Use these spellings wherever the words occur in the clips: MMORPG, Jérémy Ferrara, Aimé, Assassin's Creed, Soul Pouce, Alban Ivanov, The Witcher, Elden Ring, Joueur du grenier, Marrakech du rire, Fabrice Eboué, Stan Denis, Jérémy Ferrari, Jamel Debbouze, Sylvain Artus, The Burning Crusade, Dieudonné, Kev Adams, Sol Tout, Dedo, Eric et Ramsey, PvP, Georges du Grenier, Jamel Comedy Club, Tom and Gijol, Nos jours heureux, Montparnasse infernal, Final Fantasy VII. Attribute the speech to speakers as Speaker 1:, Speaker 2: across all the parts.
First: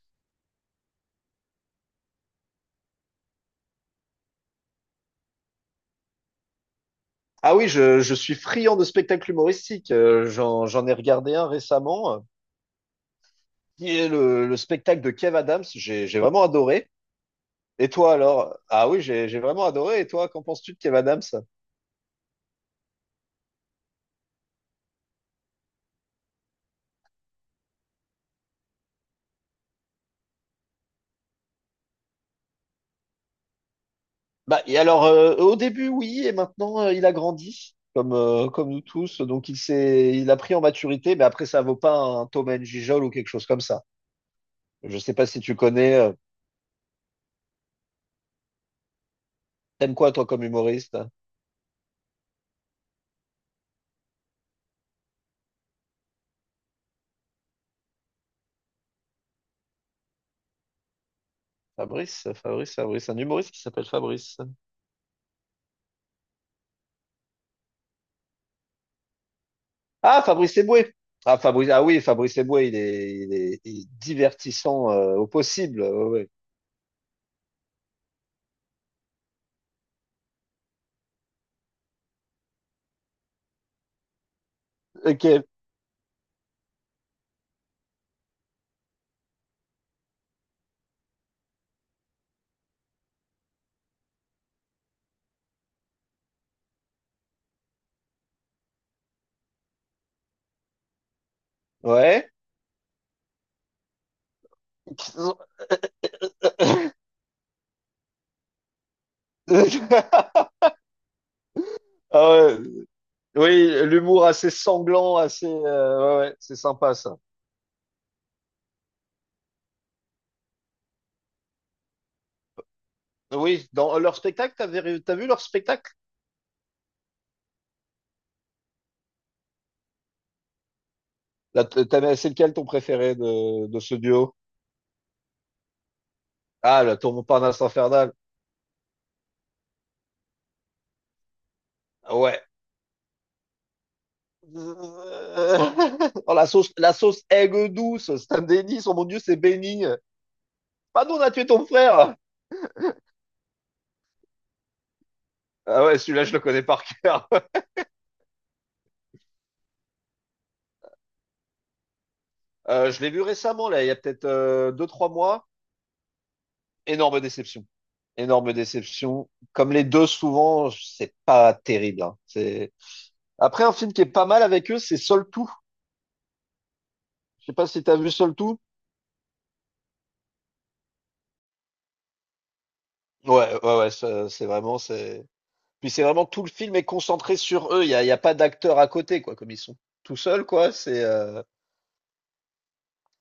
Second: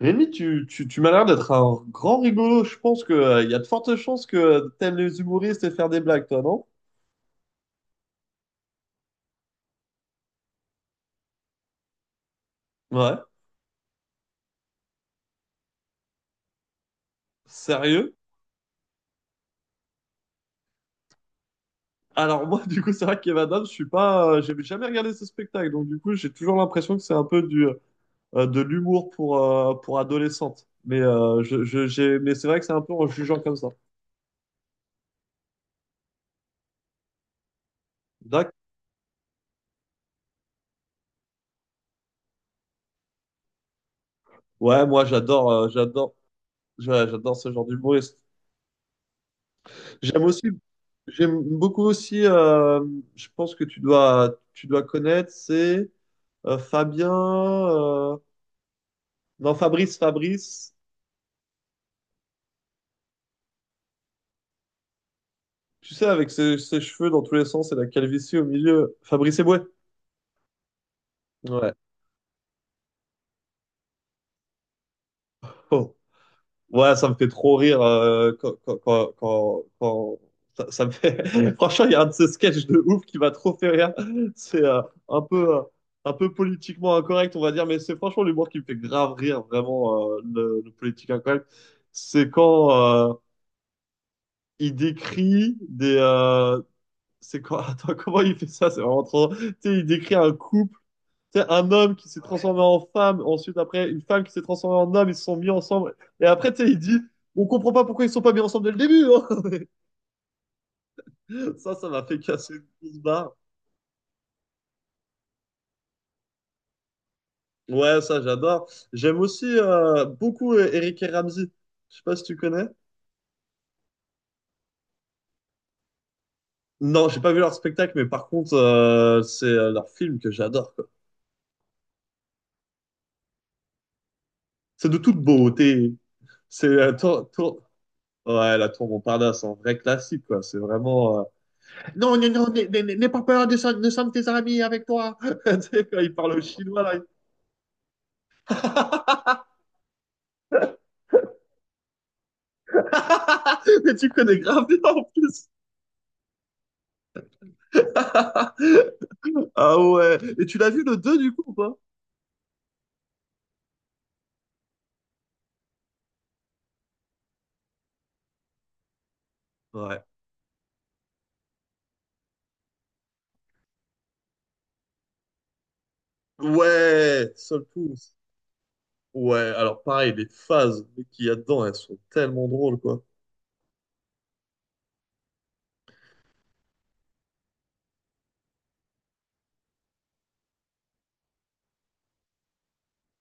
Speaker 1: Rémi, tu m'as l'air d'être un grand rigolo. Je pense que, il y a de fortes chances que t'aimes les humoristes et faire des blagues, toi, non?
Speaker 2: Ah oui, je suis friand de spectacles humoristiques. J'en ai regardé un récemment,
Speaker 1: Ouais.
Speaker 2: qui est le spectacle de Kev Adams. J'ai vraiment adoré. Et toi
Speaker 1: Sérieux?
Speaker 2: alors? Ah oui, j'ai vraiment adoré. Et toi, qu'en penses-tu de Kev Adams?
Speaker 1: Alors moi, du coup, c'est vrai qu'Evan Adams, je suis pas, j'ai jamais regardé ce spectacle, donc du coup, j'ai toujours l'impression que c'est un peu du, de l'humour pour adolescentes. Mais mais c'est vrai que c'est un peu en jugeant comme ça.
Speaker 2: Bah, et alors, au début, oui, et maintenant, il a grandi, comme,
Speaker 1: D'accord.
Speaker 2: comme nous tous. Donc, il a pris en maturité, mais après, ça vaut pas un Tom and Gijol ou quelque chose comme ça.
Speaker 1: Ouais,
Speaker 2: Je
Speaker 1: moi,
Speaker 2: sais pas si tu connais.
Speaker 1: j'adore, j'adore ce genre d'humoriste.
Speaker 2: T'aimes quoi,
Speaker 1: J'aime
Speaker 2: toi,
Speaker 1: aussi,
Speaker 2: comme humoriste?
Speaker 1: j'aime beaucoup aussi, je pense que tu dois connaître, c'est Fabien, non, Fabrice,
Speaker 2: Un humoriste qui s'appelle Fabrice.
Speaker 1: tu sais, avec ses cheveux dans tous les sens et la calvitie au milieu, Fabrice Eboué.
Speaker 2: Ah, Fabrice Eboué. Ah,
Speaker 1: Ouais.
Speaker 2: Fabrice Eboué, il est divertissant au possible. Ouais,
Speaker 1: Oh.
Speaker 2: ouais.
Speaker 1: Ouais, ça me fait trop rire ça me fait... Franchement, il y a un de ces sketchs de ouf qui m'a trop fait rire. C'est un
Speaker 2: Ok.
Speaker 1: peu, euh, un peu politiquement incorrect, on va dire, mais c'est franchement l'humour qui me fait grave rire, vraiment, le politique incorrect. C'est quand euh, il décrit des... c'est quand... Attends, comment il fait ça? C'est vraiment trop... Tu sais, il décrit un couple, tu sais, un homme qui s'est
Speaker 2: Ouais.
Speaker 1: transformé en femme, ensuite après une femme qui s'est transformée en homme, ils se sont mis ensemble. Et après, tu sais, il dit, on comprend pas pourquoi ils sont pas mis ensemble dès le début, hein. Ça m'a fait
Speaker 2: Ah
Speaker 1: casser
Speaker 2: ouais.
Speaker 1: une grosse barre.
Speaker 2: Oui, l'humour assez sanglant, assez, ouais, ouais, c'est sympa ça.
Speaker 1: Ouais, ça, j'adore. J'aime aussi beaucoup Eric et Ramsey. Je sais pas si tu connais.
Speaker 2: Oui, dans leur spectacle, t'as vu leur spectacle?
Speaker 1: Non, j'ai pas vu leur spectacle, mais par contre, c'est leur film que j'adore, quoi.
Speaker 2: C'est lequel ton préféré de ce duo?
Speaker 1: C'est de toute beauté. C'est
Speaker 2: Ah, le tour
Speaker 1: tour...
Speaker 2: Montparnasse infernal.
Speaker 1: Ouais, la tour Montparnasse, c'est un vrai classique, quoi. C'est vraiment... non, non,
Speaker 2: Ouais.
Speaker 1: non, n'aie pas peur, descends, descends tes amis avec toi. Tu sais, quand il parle
Speaker 2: Oh,
Speaker 1: au chinois,
Speaker 2: la
Speaker 1: là.
Speaker 2: sauce aigre douce, Stan Denis, oh mon Dieu, c'est béni. Pardon, on a tué ton frère.
Speaker 1: Mais tu connais grave bien en plus.
Speaker 2: Ah ouais, celui-là, je le connais par cœur.
Speaker 1: Ah ouais. Et tu l'as vu le 2 du coup ou pas?
Speaker 2: Je l'ai vu récemment, là, il y a peut-être deux, trois mois. Énorme déception. Énorme déception. Comme les
Speaker 1: Ouais.
Speaker 2: deux, souvent, c'est pas terrible, hein. C'est... Après, un film qui est pas mal avec eux, c'est Sol Tout.
Speaker 1: Ouais,
Speaker 2: Je sais
Speaker 1: Soul
Speaker 2: pas si t'as vu
Speaker 1: Pouce.
Speaker 2: Sol Tout.
Speaker 1: Ouais, alors pareil, les phases qu'il y a dedans, elles sont tellement drôles, quoi.
Speaker 2: Ouais, ouais, ouais, ça, c'est vraiment, c'est. Puis c'est vraiment tout le film est concentré sur eux. Il y a pas d'acteurs à côté, quoi, comme ils sont tout seuls, quoi. C'est,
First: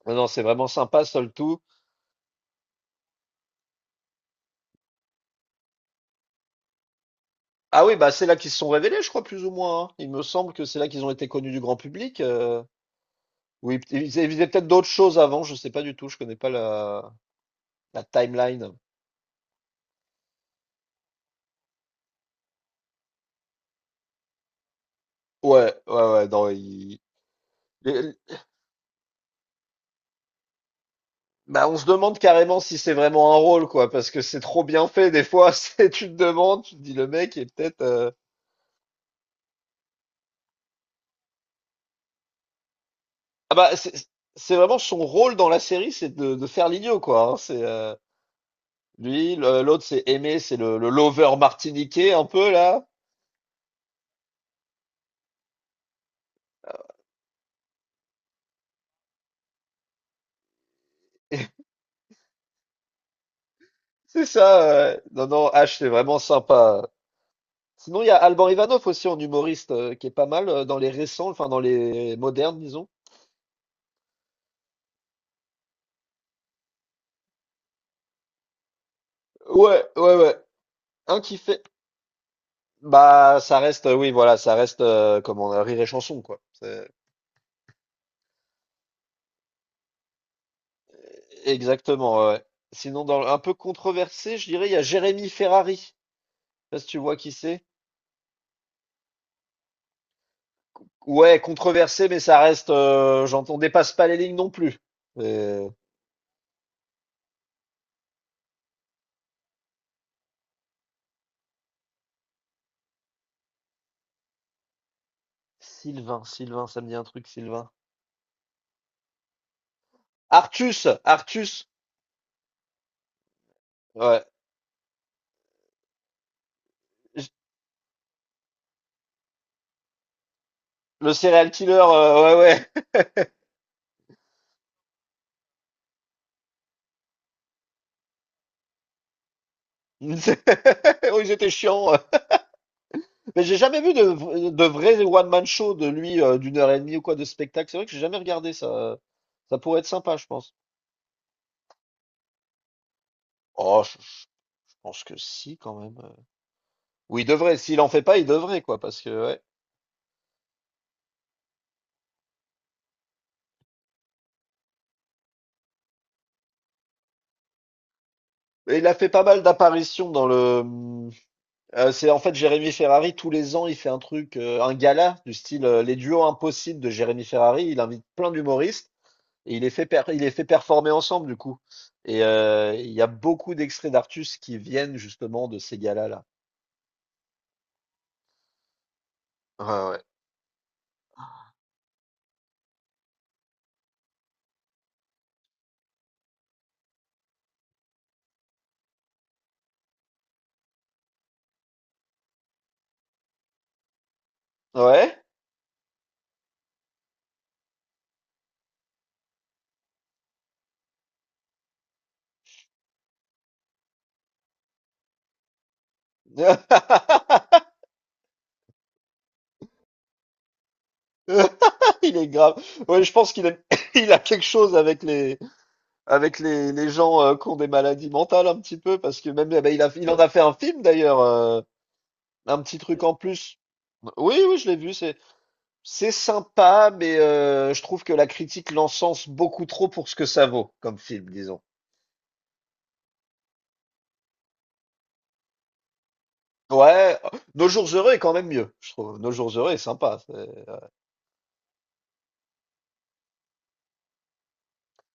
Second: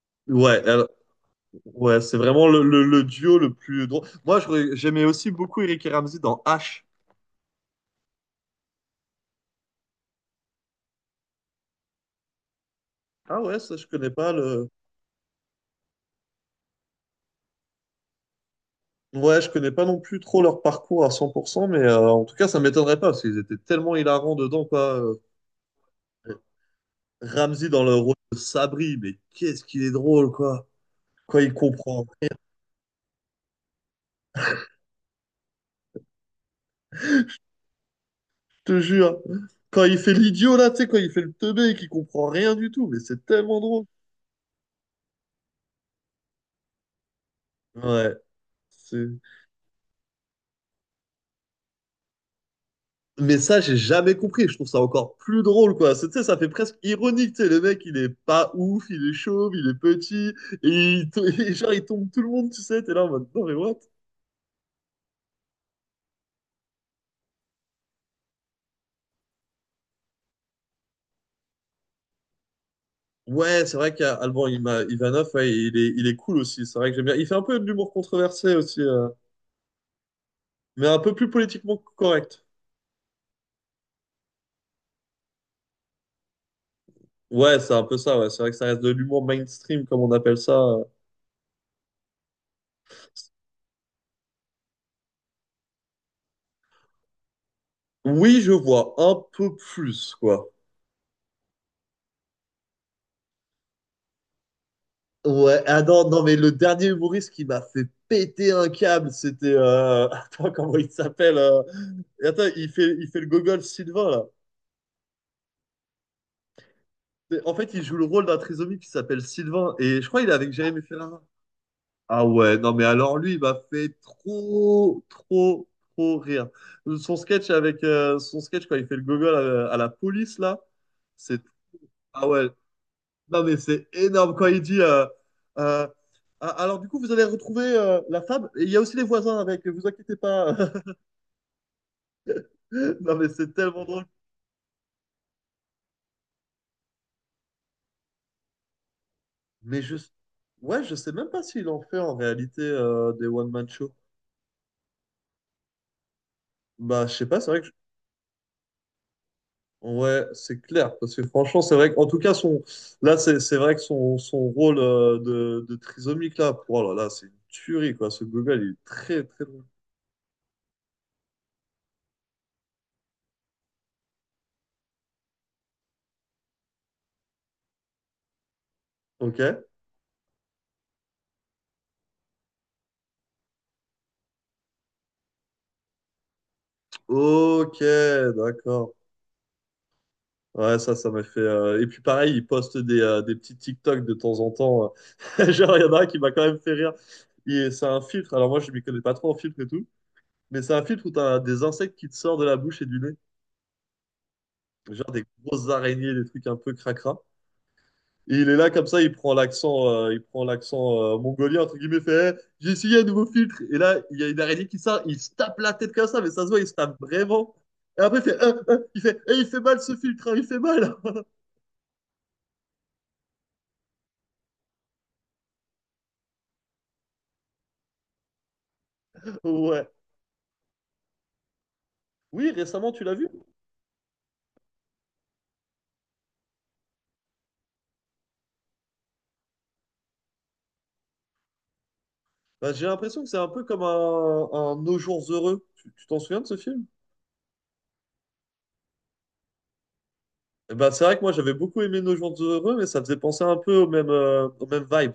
Speaker 2: non, non, c'est
Speaker 1: Ouais,
Speaker 2: vraiment
Speaker 1: elle-
Speaker 2: sympa, Sol Tout.
Speaker 1: ouais, c'est vraiment le, le duo le plus drôle. Moi, je j'aimais aussi beaucoup Eric et Ramzy dans H.
Speaker 2: Ah oui, bah c'est là qu'ils se sont révélés, je crois, plus ou moins, hein. Il me semble que c'est là qu'ils ont été connus du grand public.
Speaker 1: Ah ouais, ça,
Speaker 2: Oui,
Speaker 1: je connais
Speaker 2: ils
Speaker 1: pas,
Speaker 2: avaient peut-être
Speaker 1: le.
Speaker 2: d'autres choses avant, je sais pas du tout, je connais pas la timeline.
Speaker 1: Ouais, je connais pas non plus trop leur parcours à 100%, mais en tout cas, ça m'étonnerait pas, parce qu'ils étaient tellement hilarants dedans, quoi.
Speaker 2: Ouais, ouais, ouais, non, il-
Speaker 1: Ramsey dans le rôle
Speaker 2: les-
Speaker 1: de Sabri, mais qu'est-ce qu'il est drôle, quoi. Quand il
Speaker 2: bah, on se
Speaker 1: comprend,
Speaker 2: demande carrément si c'est vraiment un rôle, quoi, parce que c'est trop bien fait, des fois, c'est, tu te demandes, tu te dis, le mec est peut-être,
Speaker 1: je te jure. Quand il fait l'idiot, là, tu sais, quand il fait le teubé et qu'il comprend rien du tout, mais c'est
Speaker 2: ah
Speaker 1: tellement
Speaker 2: bah,
Speaker 1: drôle.
Speaker 2: c'est vraiment son rôle dans la série, c'est de faire l'idiot, quoi, hein, c'est,
Speaker 1: Ouais. c'est-
Speaker 2: lui, l'autre, c'est Aimé, c'est le lover martiniquais, un peu, là,
Speaker 1: Mais ça, j'ai jamais compris. Je trouve ça encore plus drôle, quoi. C'est- tu sais, ça fait presque ironique, tu sais. Le mec, il est pas ouf, il est chauve, il est petit, et, et genre, il tombe tout le monde, tu sais. T'es là en mode, non, mais what?
Speaker 2: c'est ça, non, non, H, c'est vraiment sympa. Sinon, il y a Alban Ivanov aussi en humoriste qui est pas mal dans les récents, enfin dans les modernes, disons.
Speaker 1: Ouais, c'est vrai qu'Ivanov, ouais, il est cool aussi. C'est vrai que j'aime bien. Il fait un peu de l'humour controversé aussi,
Speaker 2: Ouais, ouais, ouais.
Speaker 1: mais un peu
Speaker 2: Un
Speaker 1: plus
Speaker 2: qui fait.
Speaker 1: politiquement correct.
Speaker 2: Bah, ça reste, oui, voilà, ça reste comment rire et chanson, quoi. C'est-
Speaker 1: Ouais, c'est un peu ça. Ouais. C'est vrai que ça reste de l'humour mainstream, comme on appelle ça.
Speaker 2: Exactement, ouais, ouais. Sinon, dans un peu controversé, je dirais, il y a Jérémy Ferrari. Je sais pas si tu vois qui c'est.
Speaker 1: Oui, je vois un peu plus, quoi.
Speaker 2: Ouais, controversé, mais ça reste. J'entends, on dépasse pas les lignes non plus.
Speaker 1: Ouais,
Speaker 2: Euh,
Speaker 1: ah non, non, mais le dernier humoriste qui m'a fait péter un câble, c'était... Attends, comment il s'appelle et attends, il fait le gogol Sylvain, là.
Speaker 2: Ça me dit un truc,
Speaker 1: En
Speaker 2: Sylvain.
Speaker 1: fait, il joue le rôle d'un trisomique qui s'appelle Sylvain, et je crois qu'il est avec Jérémy Ferrara.
Speaker 2: Artus.
Speaker 1: Ah ouais, non mais alors lui, il m'a fait
Speaker 2: Ouais.
Speaker 1: trop rire.
Speaker 2: J-
Speaker 1: Son sketch quand il fait le gogol à la police là,
Speaker 2: Le
Speaker 1: c'est
Speaker 2: serial killer,
Speaker 1: ah
Speaker 2: ouais,
Speaker 1: ouais,
Speaker 2: ouais.
Speaker 1: non mais c'est énorme quand il dit euh, ah, alors du coup vous avez retrouvé la femme et il y a aussi les voisins avec, vous inquiétez pas.
Speaker 2: Oui, c'était chiant.
Speaker 1: Non mais
Speaker 2: Mais
Speaker 1: c'est
Speaker 2: j'ai jamais
Speaker 1: tellement
Speaker 2: vu
Speaker 1: drôle.
Speaker 2: de vrai one-man show de lui d'une heure et demie ou quoi de spectacle. C'est vrai que j'ai jamais regardé ça. Ça pourrait
Speaker 1: Mais
Speaker 2: être
Speaker 1: je
Speaker 2: sympa, je pense.
Speaker 1: ouais, je sais même pas s'il en fait en réalité des one man show.
Speaker 2: Je pense que si, quand même.
Speaker 1: Bah je
Speaker 2: Oui,
Speaker 1: sais
Speaker 2: il
Speaker 1: pas, c'est
Speaker 2: devrait.
Speaker 1: vrai que
Speaker 2: S'il en fait pas, il devrait, quoi, parce que ouais.
Speaker 1: ouais, c'est clair, parce que franchement, c'est vrai qu'en tout cas, son, là, c'est vrai que son, son rôle de trisomique, là, pour, oh là là, c'est une tuerie, quoi. Ce Google, il
Speaker 2: Et
Speaker 1: est
Speaker 2: il a fait
Speaker 1: très,
Speaker 2: pas mal
Speaker 1: très bon.
Speaker 2: d'apparitions dans le. C'est en fait Jérémy Ferrari. Tous les ans, il fait un truc, un gala du style les duos impossibles de Jérémy Ferrari. Il invite plein d'humoristes. Et il
Speaker 1: Ok.
Speaker 2: les fait il les fait performer ensemble, du coup. Et il y a beaucoup d'extraits d'Artus qui viennent justement de ces galas-là.
Speaker 1: Ok, d'accord.
Speaker 2: Ouais,
Speaker 1: Ouais, ça m'a fait... et puis, pareil, il poste des petits TikTok de temps en temps. Genre, il y en a un qui m'a quand même fait rire. Et c'est un filtre. Alors, moi, je m'y connais pas trop en filtre et tout. Mais c'est un filtre où tu as des insectes qui te sortent de la bouche et du nez. Genre,
Speaker 2: ouais.
Speaker 1: des grosses araignées, des trucs un peu cracra. Et il est là comme ça, il prend l'accent mongolien entre guillemets, fait eh, j'ai essayé un nouveau filtre. Et là, il y a une araignée qui sort, il se tape la tête comme ça, mais ça se
Speaker 2: Ouais?
Speaker 1: voit, il se tape vraiment. Et après, ah, ah il fait, eh, il fait mal ce filtre, hein, il fait mal.
Speaker 2: Il est grave. Ouais, je pense il a quelque chose avec les, les gens qui ont des maladies mentales un petit peu, parce que même, eh ben,
Speaker 1: Ouais.
Speaker 2: il en a fait un film d'ailleurs,
Speaker 1: Oui,
Speaker 2: un petit
Speaker 1: récemment,
Speaker 2: truc
Speaker 1: tu l'as
Speaker 2: en
Speaker 1: vu?
Speaker 2: plus. Oui, oui, je l'ai vu, c'est sympa, mais je trouve que la critique l'encense beaucoup trop pour ce que ça vaut comme film, disons.
Speaker 1: Bah, j'ai l'impression que c'est un peu comme un Nos jours heureux. Tu t'en souviens de ce film?
Speaker 2: Ouais, Nos jours heureux est quand même mieux, je trouve. Nos jours heureux est sympa. C'est-
Speaker 1: Eh ben, c'est vrai que moi, j'avais beaucoup aimé Nos jours heureux, mais ça faisait penser un peu aux mêmes vibes.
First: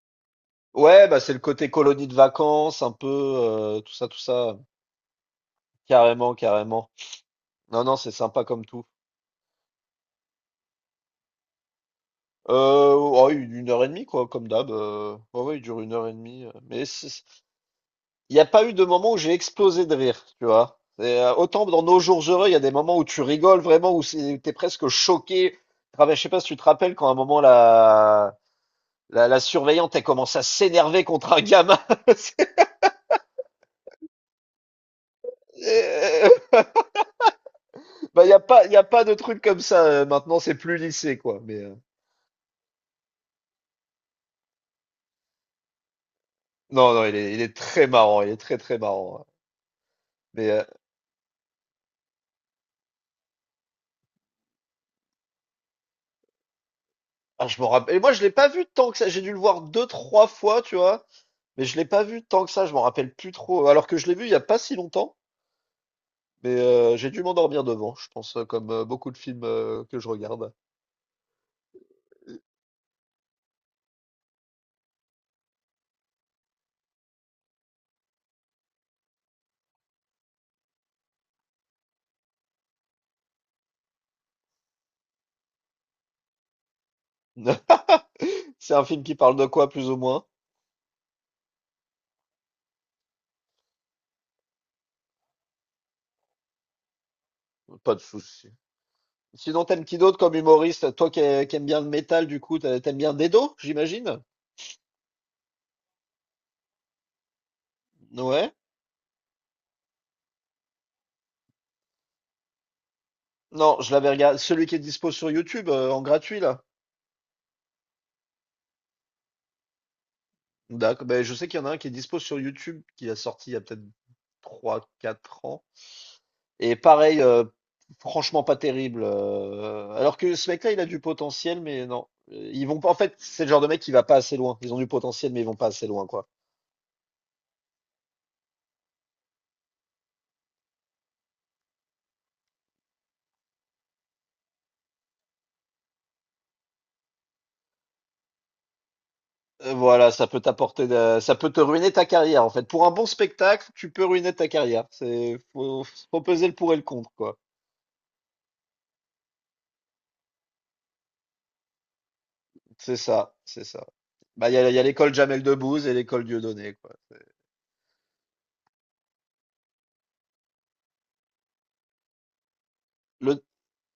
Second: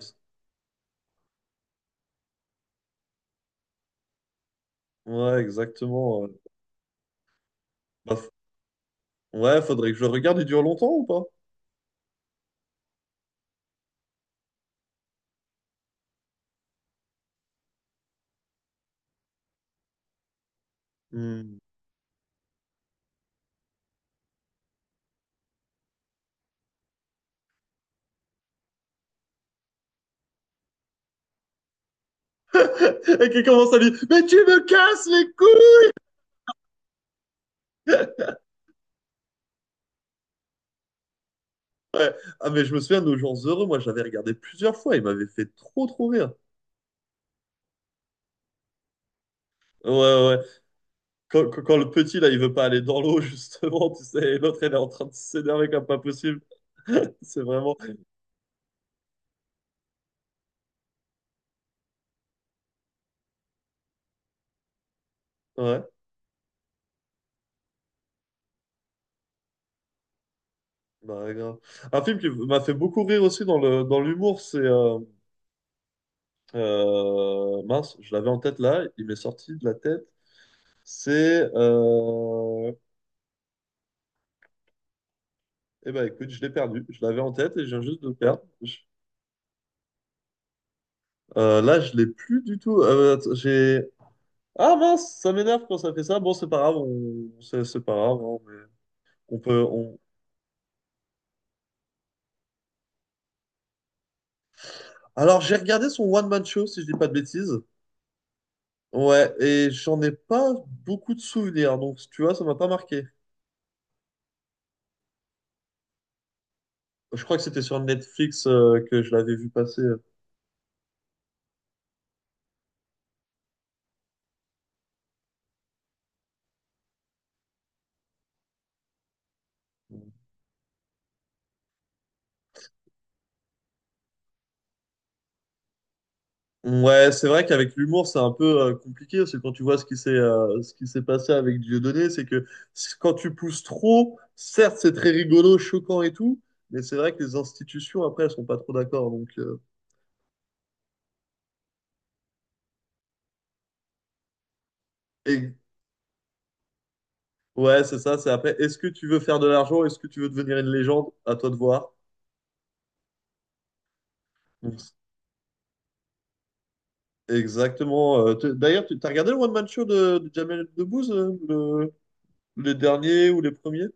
Speaker 2: Ouais, bah c'est le côté colonie de vacances, un peu tout ça, tout ça.
Speaker 1: Ouais, exactement, ouais.
Speaker 2: Carrément, carrément. Non, non, c'est
Speaker 1: Bah, f-
Speaker 2: sympa comme tout.
Speaker 1: ouais, faudrait que je le regarde. Il dure longtemps ou pas?
Speaker 2: Ouais, une heure et demie quoi, comme d'hab. Ouais, ouais, il dure une heure et demie. Mais c'est- il n'y a pas eu de moment où j'ai explosé de rire, tu vois. C'est,
Speaker 1: Hmm.
Speaker 2: autant dans Nos jours heureux, il y a des moments où tu rigoles vraiment, où c'est- t'es presque choqué. Ah, mais je sais pas si tu te rappelles quand à un moment la surveillante elle commence à s'énerver contre un gamin.
Speaker 1: Et qui commence à lui dire: mais tu me casses les couilles.
Speaker 2: Euh, bah, y a pas de truc comme ça, maintenant, c'est plus lycée, quoi. Mais
Speaker 1: Ouais. Ah, mais je me souviens, Nos Jours Heureux, moi j'avais regardé plusieurs fois, il m'avait fait trop trop rire.
Speaker 2: non, non, il est très marrant. Il est très, très marrant. Ouais.
Speaker 1: Ouais, ouais.
Speaker 2: Mais
Speaker 1: Quand le petit là, il veut pas aller dans l'eau, justement, tu sais, et l'autre, elle est en train de s'énerver comme pas possible. C'est
Speaker 2: ah, je m'en
Speaker 1: vraiment...
Speaker 2: rappelle. Et moi, je l'ai pas vu tant que ça. J'ai dû le voir deux, trois fois, tu vois. Mais je l'ai pas vu tant que ça. Je m'en rappelle plus trop. Alors que je l'ai vu il y a pas si longtemps.
Speaker 1: Ouais.
Speaker 2: Mais j'ai dû m'endormir devant, je pense, comme beaucoup de films que je regarde.
Speaker 1: Bah, ouais, grave. Un film qui m'a fait beaucoup rire aussi dans le, dans l'humour, c'est... mince, je l'avais en tête là, il m'est sorti de la tête. C'est... euh... Eh ben écoute, je l'ai perdu. Je l'avais en tête et je viens juste de le perdre.
Speaker 2: C'est un film qui parle de quoi, plus ou moins?
Speaker 1: Là, je l'ai plus du tout. J'ai... ah mince, ça m'énerve quand ça fait ça. Bon, c'est pas grave, on... c'est pas
Speaker 2: Pas de
Speaker 1: grave, hein,
Speaker 2: souci.
Speaker 1: mais
Speaker 2: Sinon, t'aimes
Speaker 1: on...
Speaker 2: qui d'autre comme humoriste? Toi qui aimes bien le métal, du coup, t'aimes bien Dedo, j'imagine?
Speaker 1: Alors, j'ai regardé son one-man show, si je dis pas de bêtises.
Speaker 2: Ouais.
Speaker 1: Ouais, et j'en ai pas beaucoup de souvenirs, donc tu vois, ça m'a pas marqué.
Speaker 2: Non, je l'avais regardé. Celui qui est dispo sur YouTube en gratuit là.
Speaker 1: Je crois que c'était sur Netflix que je l'avais vu passer.
Speaker 2: D'accord. Ben, je sais qu'il y en a un qui est dispo sur YouTube qui a sorti il y a peut-être trois, quatre ans. Et pareil, franchement pas terrible, alors que ce mec-là, il a du potentiel, mais non. Ils vont pas. En fait, c'est le genre de mec qui va pas assez loin. Ils ont du potentiel, mais ils vont pas assez loin, quoi.
Speaker 1: Ouais, c'est vrai qu'avec l'humour, c'est un peu compliqué. Parce que quand tu vois ce qui s'est passé avec Dieudonné, c'est que quand tu pousses trop, certes, c'est très rigolo, choquant et tout, mais c'est vrai que les institutions, après, elles sont pas trop d'accord. Donc,
Speaker 2: Voilà, ça peut te ruiner ta carrière en fait. Pour un bon spectacle, tu peux ruiner ta carrière.
Speaker 1: et,
Speaker 2: Faut peser le pour et le contre quoi.
Speaker 1: ouais, c'est ça. C'est après, est-ce que tu veux faire de l'argent? Est-ce que tu veux devenir une légende? À toi de voir.
Speaker 2: C'est ça, c'est ça. Bah il
Speaker 1: Donc,
Speaker 2: y a l'école Jamel Debbouze et l'école Dieudonné quoi.
Speaker 1: exactement. D'ailleurs, tu as regardé le One Man Show de Jamel Debbouze, le, les derniers ou
Speaker 2: Le,
Speaker 1: les premiers?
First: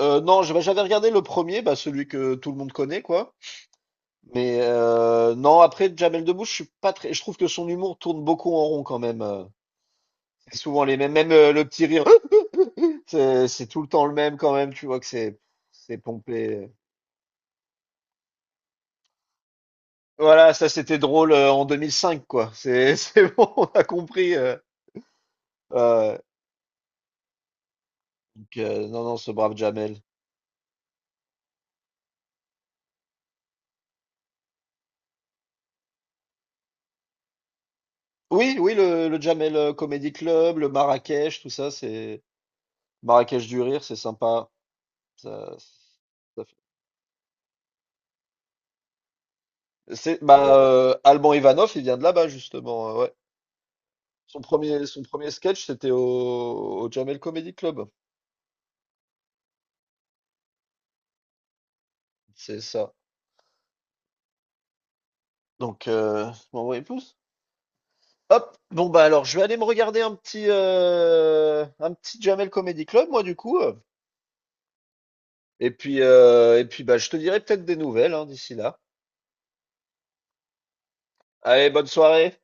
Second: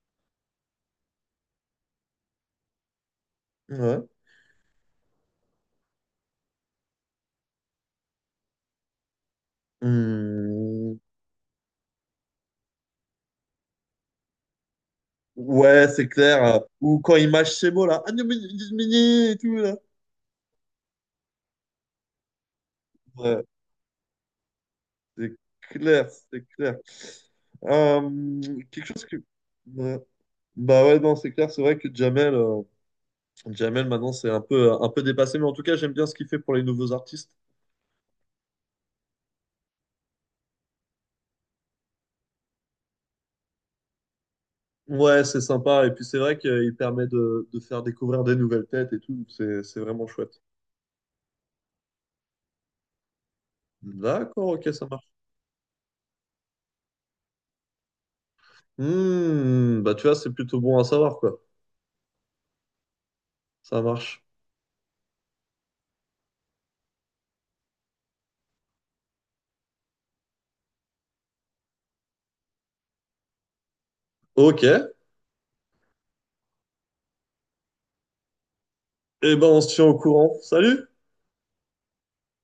Speaker 2: non, je- Bah, j'avais regardé le premier, bah celui que tout le monde connaît quoi.
Speaker 1: Ouais.
Speaker 2: Mais non, après Jamel Debbouze, je suis pas très, je trouve que son humour tourne beaucoup en rond quand même. C'est souvent les
Speaker 1: Hmm.
Speaker 2: mêmes, même le petit rire, c'est tout le temps le même quand même. Tu vois que
Speaker 1: Ouais,
Speaker 2: c'est
Speaker 1: c'est clair. Euh,
Speaker 2: pompé.
Speaker 1: ou quand il mâche ses mots, là. Ah, non, mais- et tout, là.
Speaker 2: Voilà, ça c'était drôle en 2005, quoi. C'est c'est
Speaker 1: Ouais,
Speaker 2: bon, on a compris.
Speaker 1: c'est clair,
Speaker 2: Euh,
Speaker 1: c'est clair. Euh,
Speaker 2: donc,
Speaker 1: quelque chose
Speaker 2: non,
Speaker 1: que...
Speaker 2: non, ce brave Jamel.
Speaker 1: ouais. Bah ouais, non, c'est clair. C'est vrai que Jamel, Jamel maintenant, c'est un peu dépassé. Mais en tout cas, j'aime bien ce qu'il fait pour les nouveaux artistes.
Speaker 2: Oui, oui, le Jamel Comedy Club, le Marrakech, tout ça, c'est Marrakech du rire, c'est sympa.
Speaker 1: Ouais, c'est
Speaker 2: Ça-
Speaker 1: sympa. Et puis, c'est vrai
Speaker 2: ça
Speaker 1: qu'il permet de faire découvrir des nouvelles têtes et tout. Donc c'est vraiment
Speaker 2: C'est
Speaker 1: chouette.
Speaker 2: bah Alban Ivanov, il vient de là-bas justement, ouais.
Speaker 1: D'accord, ok, ça
Speaker 2: Son
Speaker 1: marche.
Speaker 2: premier sketch, c'était au Jamel Comedy Club.
Speaker 1: Hmm, bah tu vois, c'est plutôt bon à savoir, quoi.
Speaker 2: C'est ça.
Speaker 1: Ça marche.
Speaker 2: Donc, m'envoyer plus. Hop, bon bah alors je vais aller me regarder un petit Jamel Comedy Club moi du coup. Euh.
Speaker 1: Ok,
Speaker 2: Et puis bah je te dirai peut-être des nouvelles hein, d'ici là.
Speaker 1: eh ben, on se tient au courant. Salut!
Speaker 2: Allez, bonne soirée.